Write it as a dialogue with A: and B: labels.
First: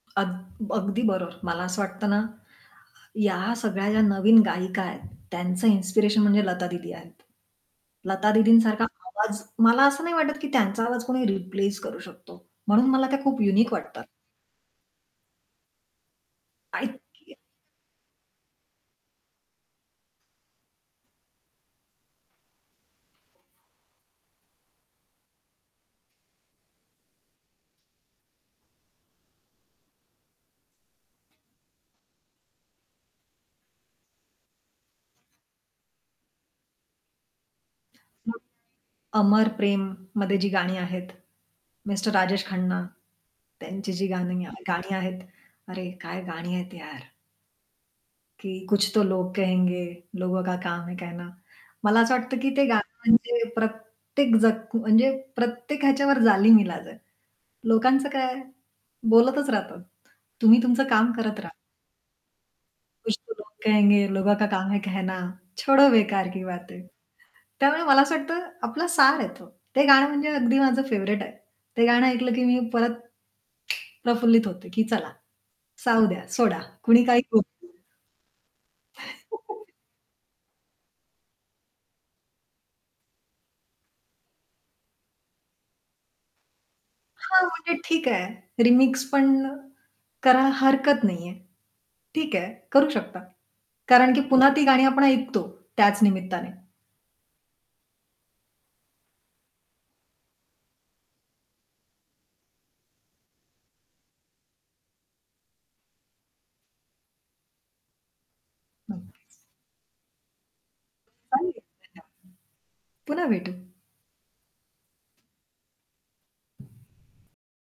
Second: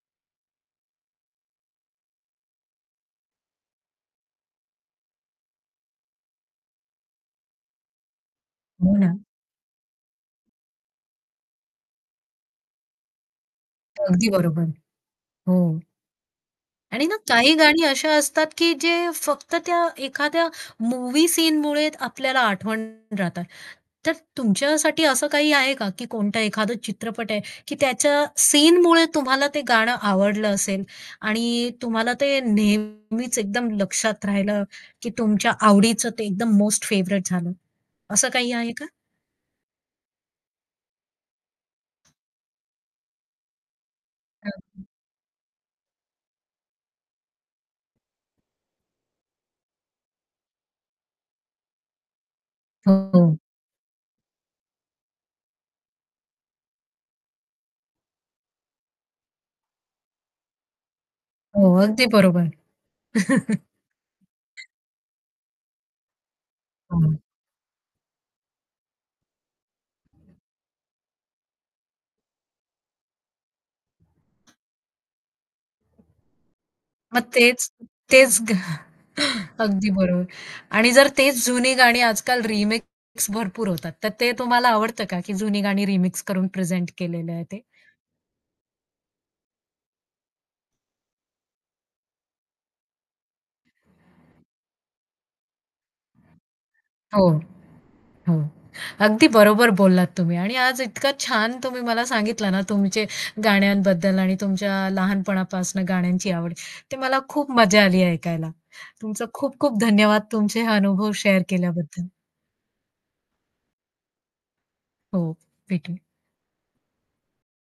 A: अग अगदी बरोबर. मला असं वाटतं ना, ह्या सगळ्या ज्या नवीन गायिका आहेत, त्यांचं इन्स्पिरेशन म्हणजे लता दीदी आहेत. लता दीदींसारखा
B: हो ना.
A: आवाज मला असं नाही वाटत, की त्यांचा आवाज कोणी रिप्लेस करू शकतो. म्हणून मला त्या खूप युनिक वाटतात.
B: अगदी बरोबर. हो. आणि ना
A: [unintelligible]
B: काही गाणी अशी असतात, की जे फक्त त्या एखाद्या मूव्ही सीनमुळे आपल्याला आठवण राहतात. तर तुमच्यासाठी असं काही आहे का, की कोणता एखादा चित्रपट आहे, की त्याच्या सीनमुळे तुम्हाला ते गाणं आवडलं असेल आणि तुम्हाला ते नेहमीच एकदम लक्षात राहिलं, की तुमच्या आवडीचं ते एकदम मोस्ट फेव्हराइट झालं, असं काही आहे का?
A: [unintelligible] अमर प्रेममध्ये जी गाणी आहेत, मिस्टर राजेश खन्ना, त्यांची जी गाणी
B: हं, हं.
A: गाणी आहेत. अरे काय गाणी आहेत यार! की कुछ तो लोग कहेंगे लोगों का काम है ना. मला असं वाटतं, की ते गाणं
B: हो.
A: म्हणजे प्रत्येक जख म्हणजे प्रत्येक ह्याच्यावर जालीम ईलाज आहे. लोकांचं काय बोलतच राहतात. तुम्ही तुमचं काम करत राहा.
B: हो अगदी बरोबर.
A: कुछ तो लोग कहेंगे लोगों का काम है कहना, छोडो बेकार की बातें.
B: हं.
A: त्यामुळे मला असं वाटतं, आपला सार आहे तो. ते गाणं म्हणजे अगदी माझं फेव्हरेट आहे. ते गाणं ऐकलं की मी परत प्रफुल्लित होते, की चला जाऊ द्या, सोडा कुणी काही
B: मग
A: बोलू
B: तेच
A: दे.
B: तेच अगदी बरोबर आणि जर तेच जुनी गाणी आजकाल रिमिक्स भरपूर होतात, तर ते तुम्हाला आवडतं का की जुनी गाणी रिमिक्स करून प्रेझेंट केलेलं
A: हां,
B: आहे ते?
A: म्हणजे ठीक आहे. रिमिक्स पण करा हरकत नाहीये. ठीक आहे. करू शकता. कारण की पुन्हा ती गाणी आपण ऐकतो त्याच निमित्ताने.
B: हो. हो. अगदी बरोबर बोललात तुम्ही आणि आज इतका छान तुम्ही मला सांगितलं ना, तुमचे गाण्यांबद्दल आणि तुमच्या लहानपणापासून गाण्यांची आवड, ते मला खूप मजा आली ऐकायला.
A: नक्कीच.
B: तुमचा खूप-खूप धन्यवाद तुमचे हे अनुभव शेअर केल्याबद्दल.
A: [unintelligible] पुन्हा भेटू.
B: हो. भेटू.